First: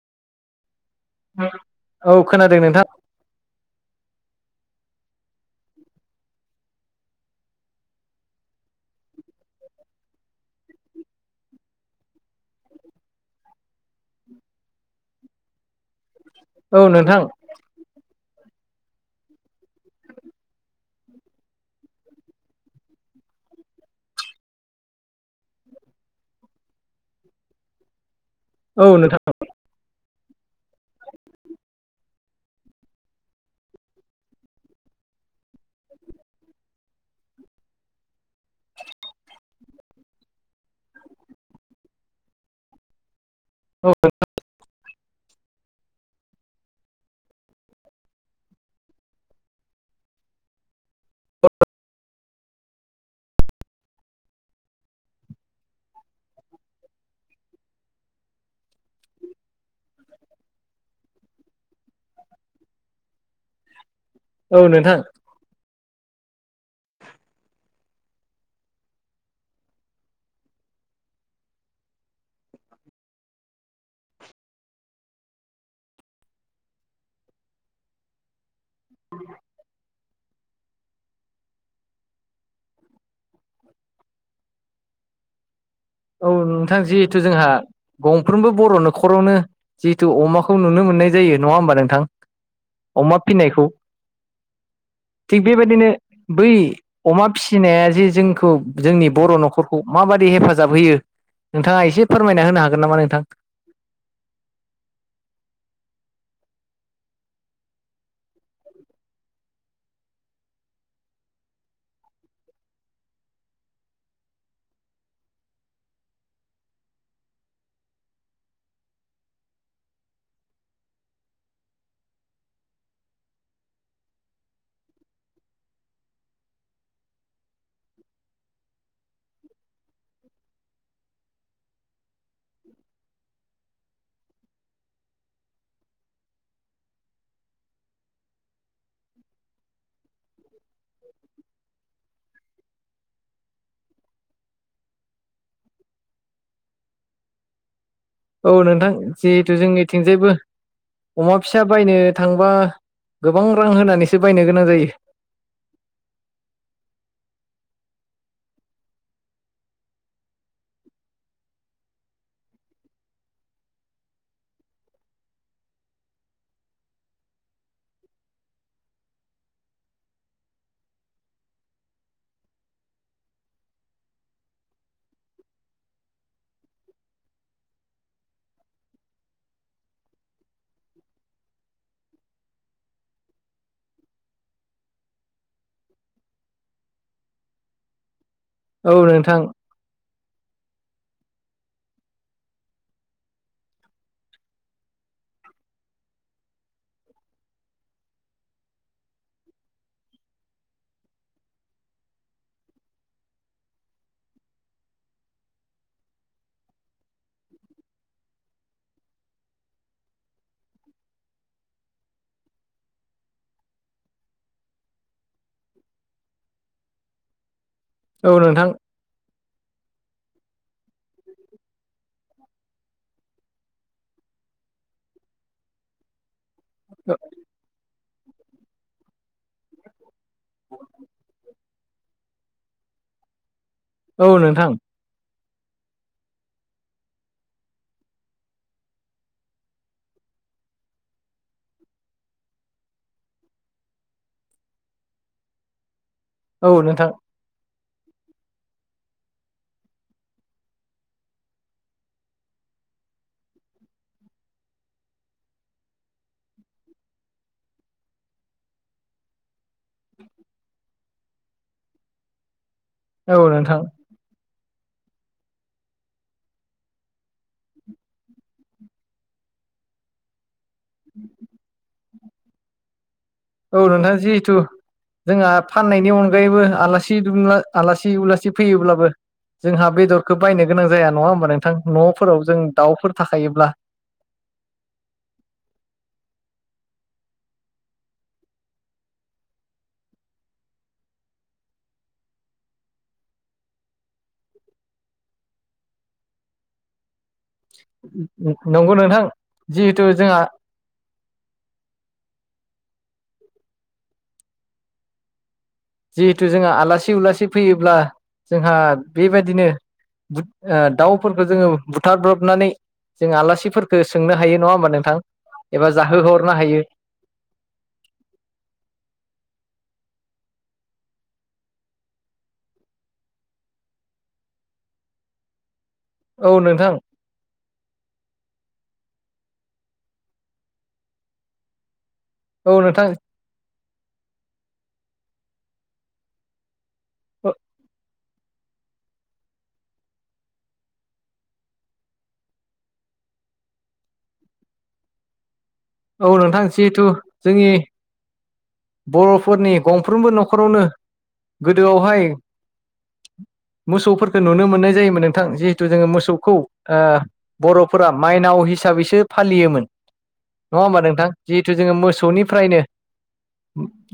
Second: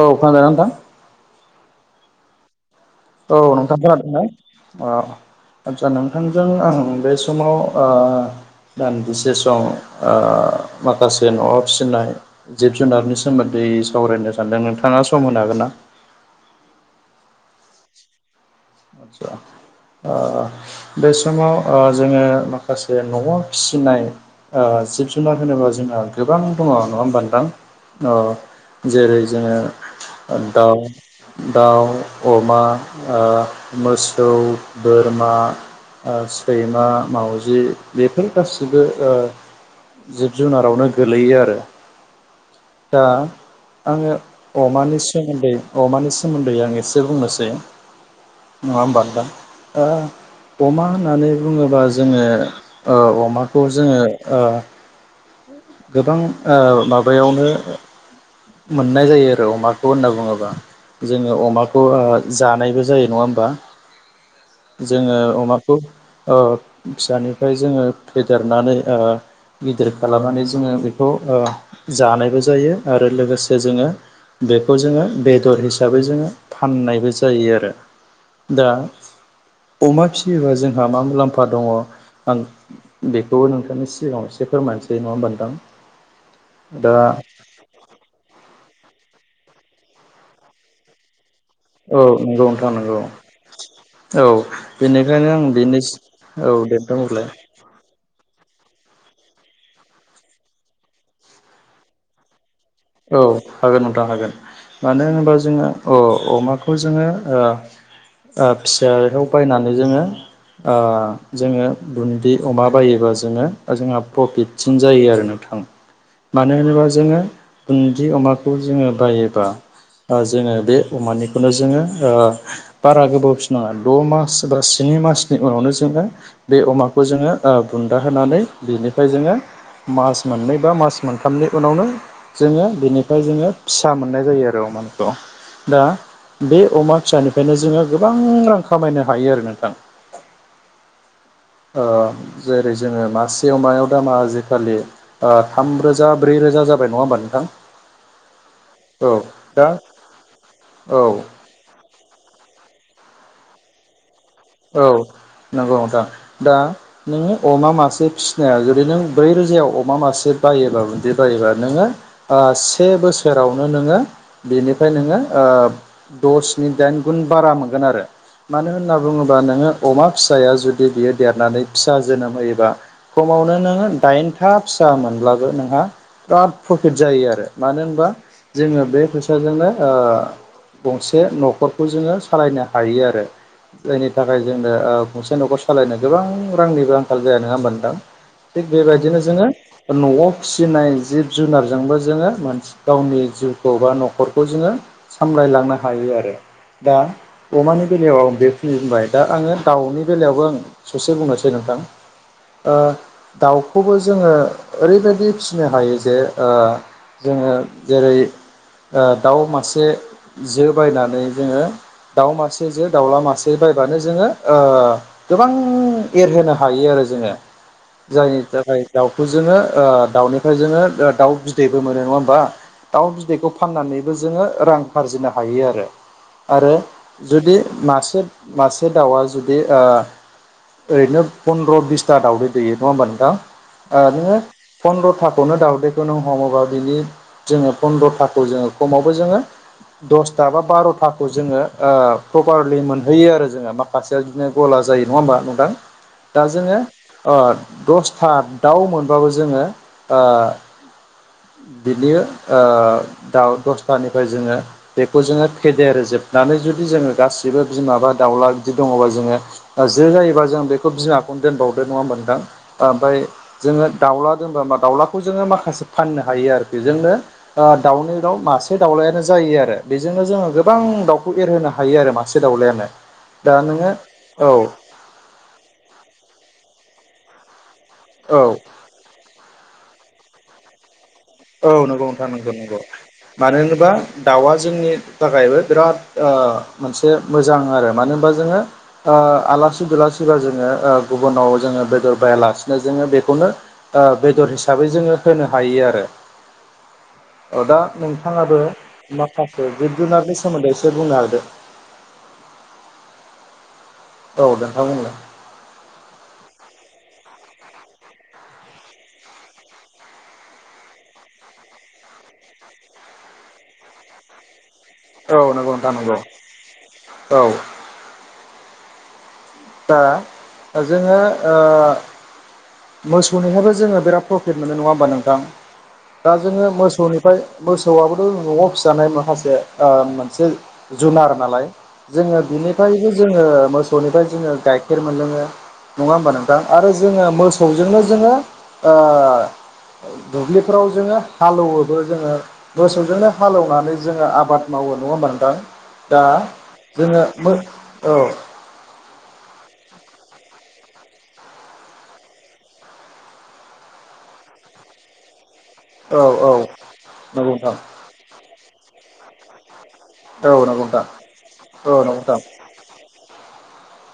औ खोनादोंना नोंथां? औ खोनादों नोंथां। औ नोंथां खोनादों अ। आदसा नोंथांजों आं बे समाव ओ दानदिसे सम ओ माखासे न'आव फिसिनाय जिब जुनारनि सोमोन्दै सावरायनो सानदों नोंथाङा सम होनो हागोन ना? औ नोंथां। आ बे समाव ओ जोङो माखासे न'आव फिसिनाय ओ जिब जुनार होनोब्ला जों जोंहा गोबां दङ नङा होमबा नोथां? अ औ नोंथां जेरै जोङो दाउ दाउ अमा ओ मोसौ बोरमा सैमा मावजि बेफोर गासिबो ओ जिब जुनारावनो गोलैयो आरो दा औ आङो अमानि सो सोमोन्दै अमानि सोमोन्दै आं एसे बुंनोसै। नङा होमबा नोंथां? दा दा अमा होननानै बुङोब्ला जोङो ओ अमाखौ जोङो ओ गोबां माबायावनो मोननाय जायो आरो अमाखौ होनना बुङोबा। जोङो अमाखौ जानायबो जायो नङा होमबा? औ नोंथां जोङो अमाखौ ओ फिसानिफ्राय जोङो फेदेरनानै ओ गिदिर खालामनानै जोङो बेखौ ओ जानायबो जायो आरो लोगोसे जोङो बेखौ जोङो बेदर हिसाबै जोङो फाननायबो जायो आरो। दा औ अमा फिसियोबा जोंहा मा मुलाम्फा दङ आं बेखौबो नोंथांनि सिगाङाव एसे फोरमायनोसै नङा होनबा नोंथां? औ नोंथां दा जिहेथु जोंहा गंफ्रोमबो बर'नो न'खरावनो जिहेतु अमाखौ नुनो मोननाय जायो। नङा होमबा औ नोंथां नंगौ नोंथां नंगौ अमा फिनायखौ? औ बेनिखायनो थिग आं बेनि बेबायदिनो बै औ दे नोंथां अमा अब्लालाय फिसिनाया जे जोंखौ जोंनि बर' न'खरखौ माबादि हेफाजाब होयो नोंथाङा एसे फोरमायना होनो हा औ हागोन नोंथां हागोन मानो होनोबा जोङो औ अमाखौ बे खौ जोङो ओ ओ फिसायाव बायनानै जोङो ओ जोङो बुन्दि अमा बायोबा जोङो जोंहा प्रफिटसिन जायो आरो नों थां मानो होनोबा जोङो गुदि अमाखौ जोङो बायोबा जोङो बे अमानिखौनो जोङो बारा गोबाव फिसिनो नङा द' मास बा सिनि। मासनि उनावनो जोङो बे अमाखौ जोङो बुन्दा होनानै बिनिफ्राय जोङो। मास मोननै बा मास मोनथामनि उनावनो जोङो बिनिफ्राय जोङो फिसा मोननाय जायो आरो अमाखौ। दा बे अमा फिसानिफ्रायनो जोङो गोबां रां खामायनो हायो आरो नोंथां। अ जेरै जोङो मासेयाव मायाव दामा आजिखालि थामरोजा ब्रै रोजा जाबाय नङा होमबानो। नोंथां औ नोंथां औ जिहेथु दा जोंनिथिंजायबो औ अमा फिसा बायनो थांबा गोबां रां होनानै औ नंगौ नोंथां दा नोंङो। अमा मासे फिसिनायाव जुदि नों ब्रै रोजायाव अमा मासे बायोबा बिदि बायोबा नोङो। से बोसोरावनो नोङो बेनिफ्राय नोङो दसनि दाइन गुन बा मोनोन आरो मानो होनना। बुङोबा नोङो अमा फिसाया जुदि बियो देरनानै फिसा जोनोम होयोबा खमावनो नोङो। दाइनथा फिसा मोनब्लाबो नोंहा। बिराद प्रफिट जायो आरो मानो होनबा जोङो बे फैसाजोंनो। गंसे न'खरखौ जोङो सालायनो हायो आरो। जायनि थाखाय जोंनो गंसे न'खर सालायनो गोबां रांनिबो आंखाल जायो नङा होनबा नोंथां। थिग औ बेबायदिनो नोंथां जोङो न'आव फिसिनाय जिब जुनारजोंबो जोङो मानसि गावनि जिउखौ बा न'खरखौ जोङो सामलायलांनो हायो। आरो दा अमानि बेलायाव आं बे नि बुंबाय दा आङो दाउनि बेलायावबो आं ससे बुंनोसै नोंथां दाउखौबो जोङो ओरैबायदि फिनो हायो जे जोङो जेरै दाउ मासे जो बायनानै जोङो दाउ मासे जो दाउला मासे बायबानो जोङो गोबां एरहोनो हायो आरो जोङो औ जायनि नोंथां थाखाय दाउखौ जोङो दाउनिफ्राय जोङो दाउ बिदैबो मोनो नङा होमबा। दाउ बिदैखौ फाननानैबो जोङो रां आरजिनो हायो आरो। आरो जुदि मासे मासे दाउआ जुदि ओरैनो फन्द्र' बिसथा दाावदै दैयो नङा होमबा नोंथां औ नोङो नोंथां फन्द्र'था खौनो दाावदैखौ नों हमोबा बिनि जोङो फन्द्र'थाखौ जोङो खमावबो जोङो। दसथा बा बार'थाखौ जोङो प्रपारलि मोन होयो आरो जोङो माखासेया बिदिनो गला जायो नङा होमबा नोंथां। दा औ जोङो नोंथां दसथा दाउ मोनबाबो जोङो। बिनि दाउ दसथानिफ्राय जोङो बेखौ जोङो फेदेर नानै जुदि जोङो गासिबो। बिमाबा दाउला बिदि दङबा जोङो जो जायोबा जों बेखौ बिमा। खौनो दोनबावदो नङा होनबा नोंथां ओमफ्राय औ नोंथां जोङो दाउला दोनबा मा दाउला। माखासे फाननो हायो आरो बेजोंनो दाउनि दाउ मासे दाउलायानो जायो आरो बेजों नो जोङो गोबां दाउखौ एरहोनो हायो आरो मासे दाउलायानो। दा औ नोङो नोंथाङां औ जिहेथु जोंहा फाननायनि अनगायैबो आलासि दुमला आलासि उलासि औ फैयोब्लाबो जोंहा बेदरखौ बायनो गोनां ज औ नंगौ नोंथां नंगौ नंगौ। दाउफोर मानो थाखायोब्ला होनोबा दाउआ जोंनि थाखायबो बिराद मोनसे मोजां आरो मानो होनबा जोङो आलासि दुलासिबा जोङो गुबुनाव जोङो। बेदर बायालासिनो जोङो बेखौनो बेदर हिसाबै जोङो होनो हायो आरो। औ दा नोंथाङाबो नंगौ नोंथां माखासे जिब जिहेथु जुनारनि जोंहा सोमोन्दै एसे बुंनो हादों। [inaudible] औ नोंथां बुंदो। जिहेथु जोंहा आलासि उलासि फैयोब्ला जोंहा बेबायदिनो दाउफोरखौ जोङो बुथारब्रबनानै जों आलासिफोरखो सोंनो हायो नङा ओमबा नोंथां औ नंगौ नोंथां एबा नंगौ जाहो हरनो हायो। औ दा जोङो मोसौनिहायबो जोङो बिराद प्रफिट मोनो नङा होमबा नोंथां? दा औ जोङो नोंथां मोसौनिफ्राय मोसौआबोथ' न'आव फिसा जानाय माखासे मोनसे जुनार नालाय जोङो औ नोंथां बिनिफ्रायबो जोङो मोसौनिफ्राय जोङो गाइखेर मोनलोङो नङा होमबा नोंथां आरो। जोङो मोस जोङो ओ दुब्लिफोराव जोङो हालौ एवोबो जोङो मोसौजोंनो हाले एवनानै जोङो आबाद मावो। औ नङा ओमबा नोंथां? दा औ नोंथां जिहेथु जोङो मो जोंनि औ बर'फोरनि गंफ्रोमबो न'खरावनो गोदोआवहाय मोसौफोरखौ नुनो मोननाय जायोमोन नोंथां जि हिथु जोङो औ औ मोसौखौ नंगौ नोंथां बर'फोरा माइनाव हिसाबैसो फालियोमोन। औ नङा नंगौ होमबा नोंथां जिहेथु औ जोङो नंगौ नोंथां मोसौनिफ्रायनो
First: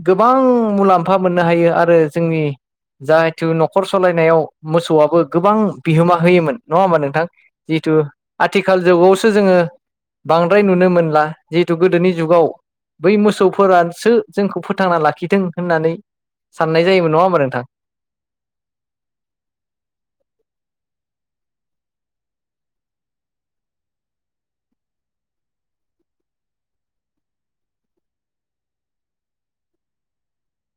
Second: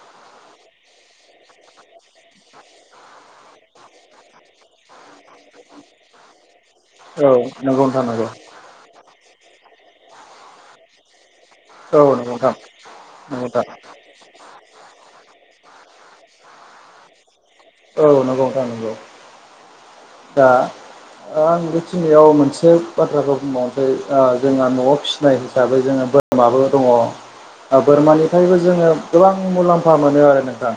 गोबां मुलाम्फा मोननो हायो आरो जोंनि जाहेथु न'खर सालायनायाव मोसौआबो गोबां बिहोमा होयोमोन। नङा होमबा नोंथां? औ नंगौ जिहेथु नोंथां नंगौ आथिखाल जुगावसो जोङो बांद्राय नुनो मोनला। जिहेथु औ गोदोनि नंगौ जुगाव नोंथां बै नंगौ नोंथां मोसौफोरासो जोंखौ फोथांना लाखिदों। होननानै साननाय जायोमोन नङा होमबा नोंथां? औ नंगौ नोंथां नंगौ आ आं बेखिनियाव मोनसे बाथ्राखौ बुंबावनोसै जोंहा न'आव फिसिनाय हिसाबै जोङो बोरमाबो दङ। बोरमानिफ्रायबो जोङो गोबां मुलाम्फा मोनो आरो नोंथां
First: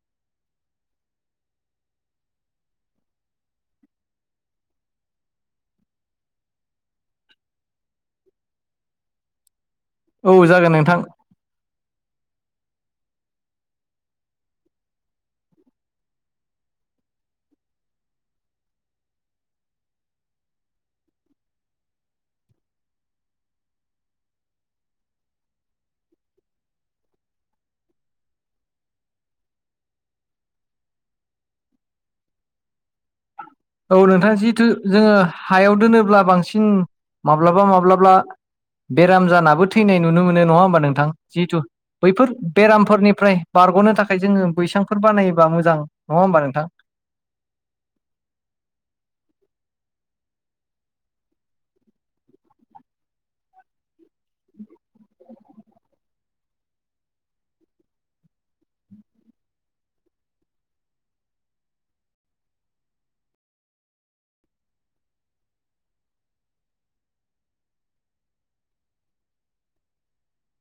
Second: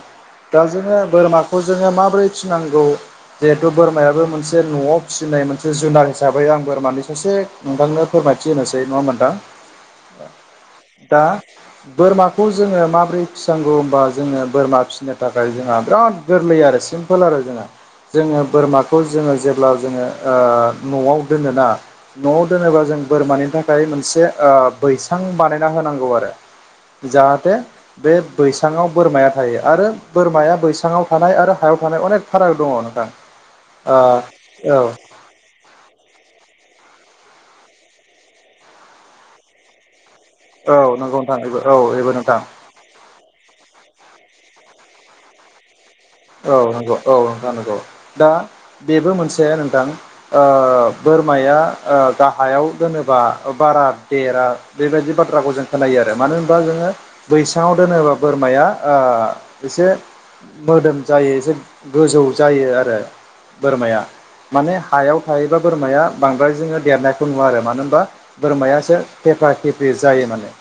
दा जोङो बोरमाखौ खौ जोङो माबोरै फिसिनांगौ जिहेथु बोरमायाबो मोनसे नआव फिसिनाय मोनसे जुनार हिसाबै सिदां बोरमानि सासे नोंथांनो फोरमायथि होनोसै नङा नोंथां? औ जागोन नोंथां दा बोरमाखौ जोङो माबोरै फिनांगौ होनोमबा जोङो बोरमा फिसिनो थाखाय जोंहा बिराद गोरलै आरो सिम्पोल आरो जोंना जोङो बोरमाखौ जोङो जेब्ला जोङो नआव दोनोना नआव दोनोबा जोङो बोरमानि थाखाय मोनसे ओ बैसां बानायना होनांगौ आरो। जाहाथे बे बैसाङाव बोरमाया थायो आरो बोरमाया बैसाङाव थानाय आरो हायाव थानाय अनेक फाराग दङ नोंथां। औ ओ नोंथाङा जिथु औ जोङो हायाव दोनोब्ला बांसिन माब्लाबा माब्लाबा बेराम जानाबो थैनाय नुनो मोनो नङा औ हबा नोंथां नंगौ जिहेथु बेबो औ बेबो बैफोर नोंथां बेरामफोरनिफ्राय बारगनो थाखाय जोङो बैसांफोर बानायोबा मोजां होमबा औ नोंथां नंगौ औ नं नंगौ दा बेबो मोनसे नोंथां बोरमाया गाहायाव दोनोबा बारा देरा बेबायदि बाथ्राखौ जों खोनायो आरो। मानो होनबा जोङो बैसाङाव दोनोबा बोरमाया एसे मोदोम जायो एसे गोजौ जायो आरो बोरमाया माने हायाव थायोबा बोरमाया बांद्राय जोङो देरनायखौ नुवा आरो मानो होनबा बोरमायासोे खेफा खेफ्रि जायो माने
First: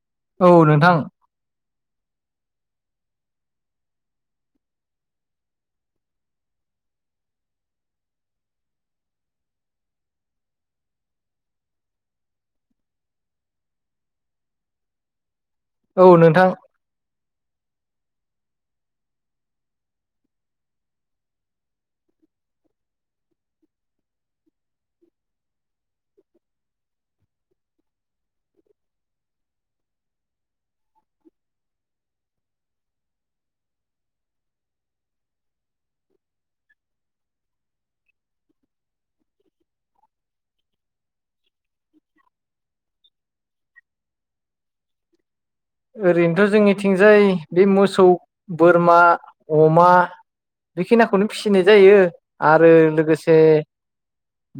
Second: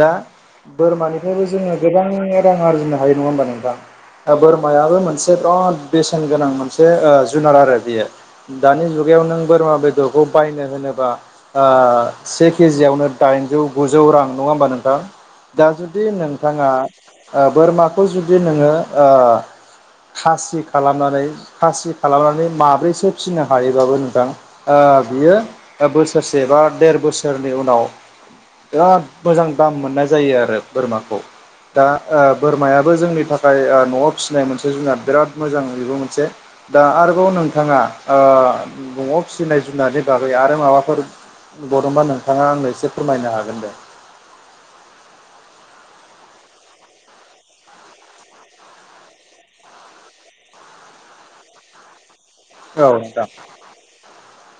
दा औ नोंथां बोरमानिफ्रायबो जोङो गोबां रां आरजिनो हायो नङा होनोमबा नोंथां दा बोरमा मायाबो मोनसे बिराद बेसेन गोनां मोनसे जुनार आरो बेयो दानि जुगायाव नों बोरै मुवा बेदरखौ बायनो होनोबा ओ से केजियावनो दाइनजौ गुजौ रां नङा नोंथां दा जुदि औ नोंथां नोंथाङा ओ बोरमाखौ जुदि नोङो [inaudible] खासि खालामनानै खासि खालामनानै माब्रैसो फिसिनो हायोबाबो नोंथां बियो बोसोरसे बा देर बोसोरनि उनाव बिराद मोजां दाम मोननाय जायो आरो बोरमाखौ दा बोरमायाबो जोंनि थाखाय नआव फिसिनाय मोनसे जुनाद बिराद मोजां बेबो मोनसे दा आरोबाव नोंथाङा ओ फिसिनाय जुनारनि बागै आरो माबाफोर बा नोंथाङा आंनो एसे फोरमायनो हागोन दे ओरैनोथ जोंनिथिंजाय बे मोसौ बोरमा अमा बेखिनिखौनो फिसिनाय जायो आरो औ नोंथां लोगोसे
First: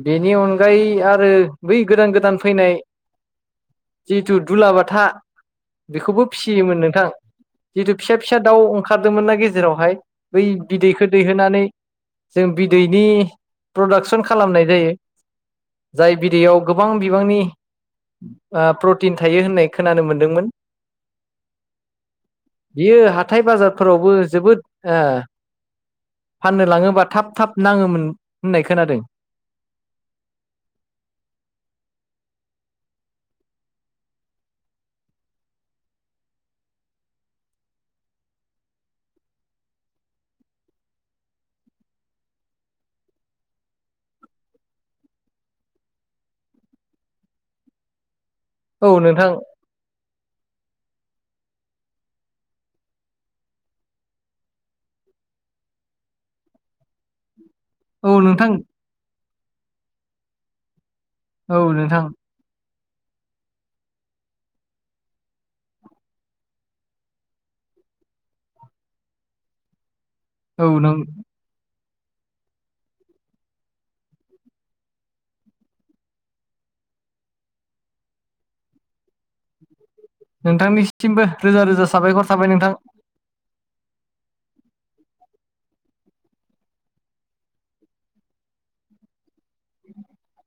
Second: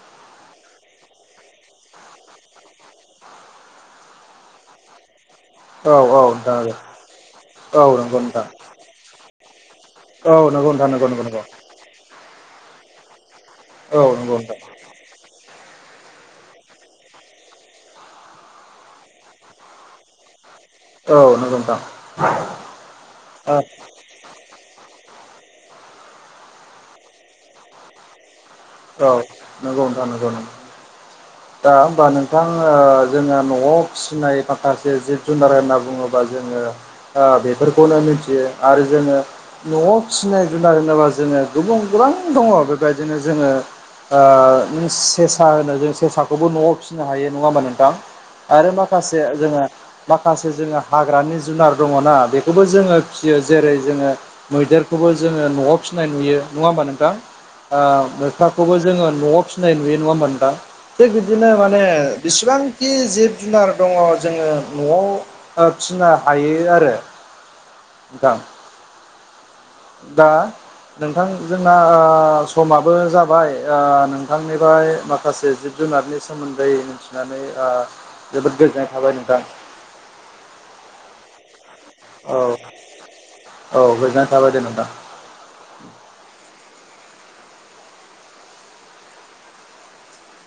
बेनि अनगायै आरो बै गोदान गोदान फैनाय जिथु दुलाबाथा औ औ बेखौबो फिसियोमोन नोंथां औ जिहेथु फिसा नंगौ फिसा नोंथां दाउ ओंखारदोंमोन ना गेजेरावहाय औ बै नंगौ नोंथां बिदैखौ नंगौ नंगौ नंगौ दैहोनानै जों बिदैनि औ प्रडाक्सन नंगौ नोंथां खालामनाय जायो। जाय बिदैयाव गोबां बिबांनि प्रटिन थायो होननाय खोनानो मोनदोंमोन। औ नंगौ नोंथां बियो हाथाय औ बाजारफोरावबो जोबोद फाननो लाङोबा थाब थाब नाङोमोन। होननाय खोनादों औ नंगौ नोंथां नंगौ दा होनबा नोंथां। जोंङहा नआव फिसिनाय फाखासे जिब जुनार होनना बुङोबा जोङो बेफोरखौनो आरो जोङो नआव फिनाय जुनार होनोबा जोङो गुबुन गोबां दङ बेबायदिनो जोङो सेसा होनो जों सेसाखौबो नआव फिसिनो हायो नङा होमबा नोंथां। आरो औ माखासे नोंथां जोङो माखासे जो हाग्रानि जुनार दङना बेखौबो जोङो फिसियो जेरै जोङो मैदेरखौबो जोङो नआव फियो सिनाय नुयो नङा होमबा नोंथां औ नोंथां न'वाव फिनाय नुयो नुवा मोनदां थिग बिदिनो औ माने नोंथां बिसेबां खि जिब जुनार दङ जोङो न'वाव फिसिनो हायो आरो [unintelligible] दा औ नों नोंथां जोंना समाबो जाबाय जाबाय नोंथांनिफ्राय माखासे जिब जुनारनि सोमोन्दै मिथिनानै जोबोद गोजोननाय थाबाय नोंथां। नोंथांनिसिमबो रोजा रोजा साबायखर औ थाबाय नोंथां। औ गोजोननाय थाबाय दे नोंथां। [inaudible]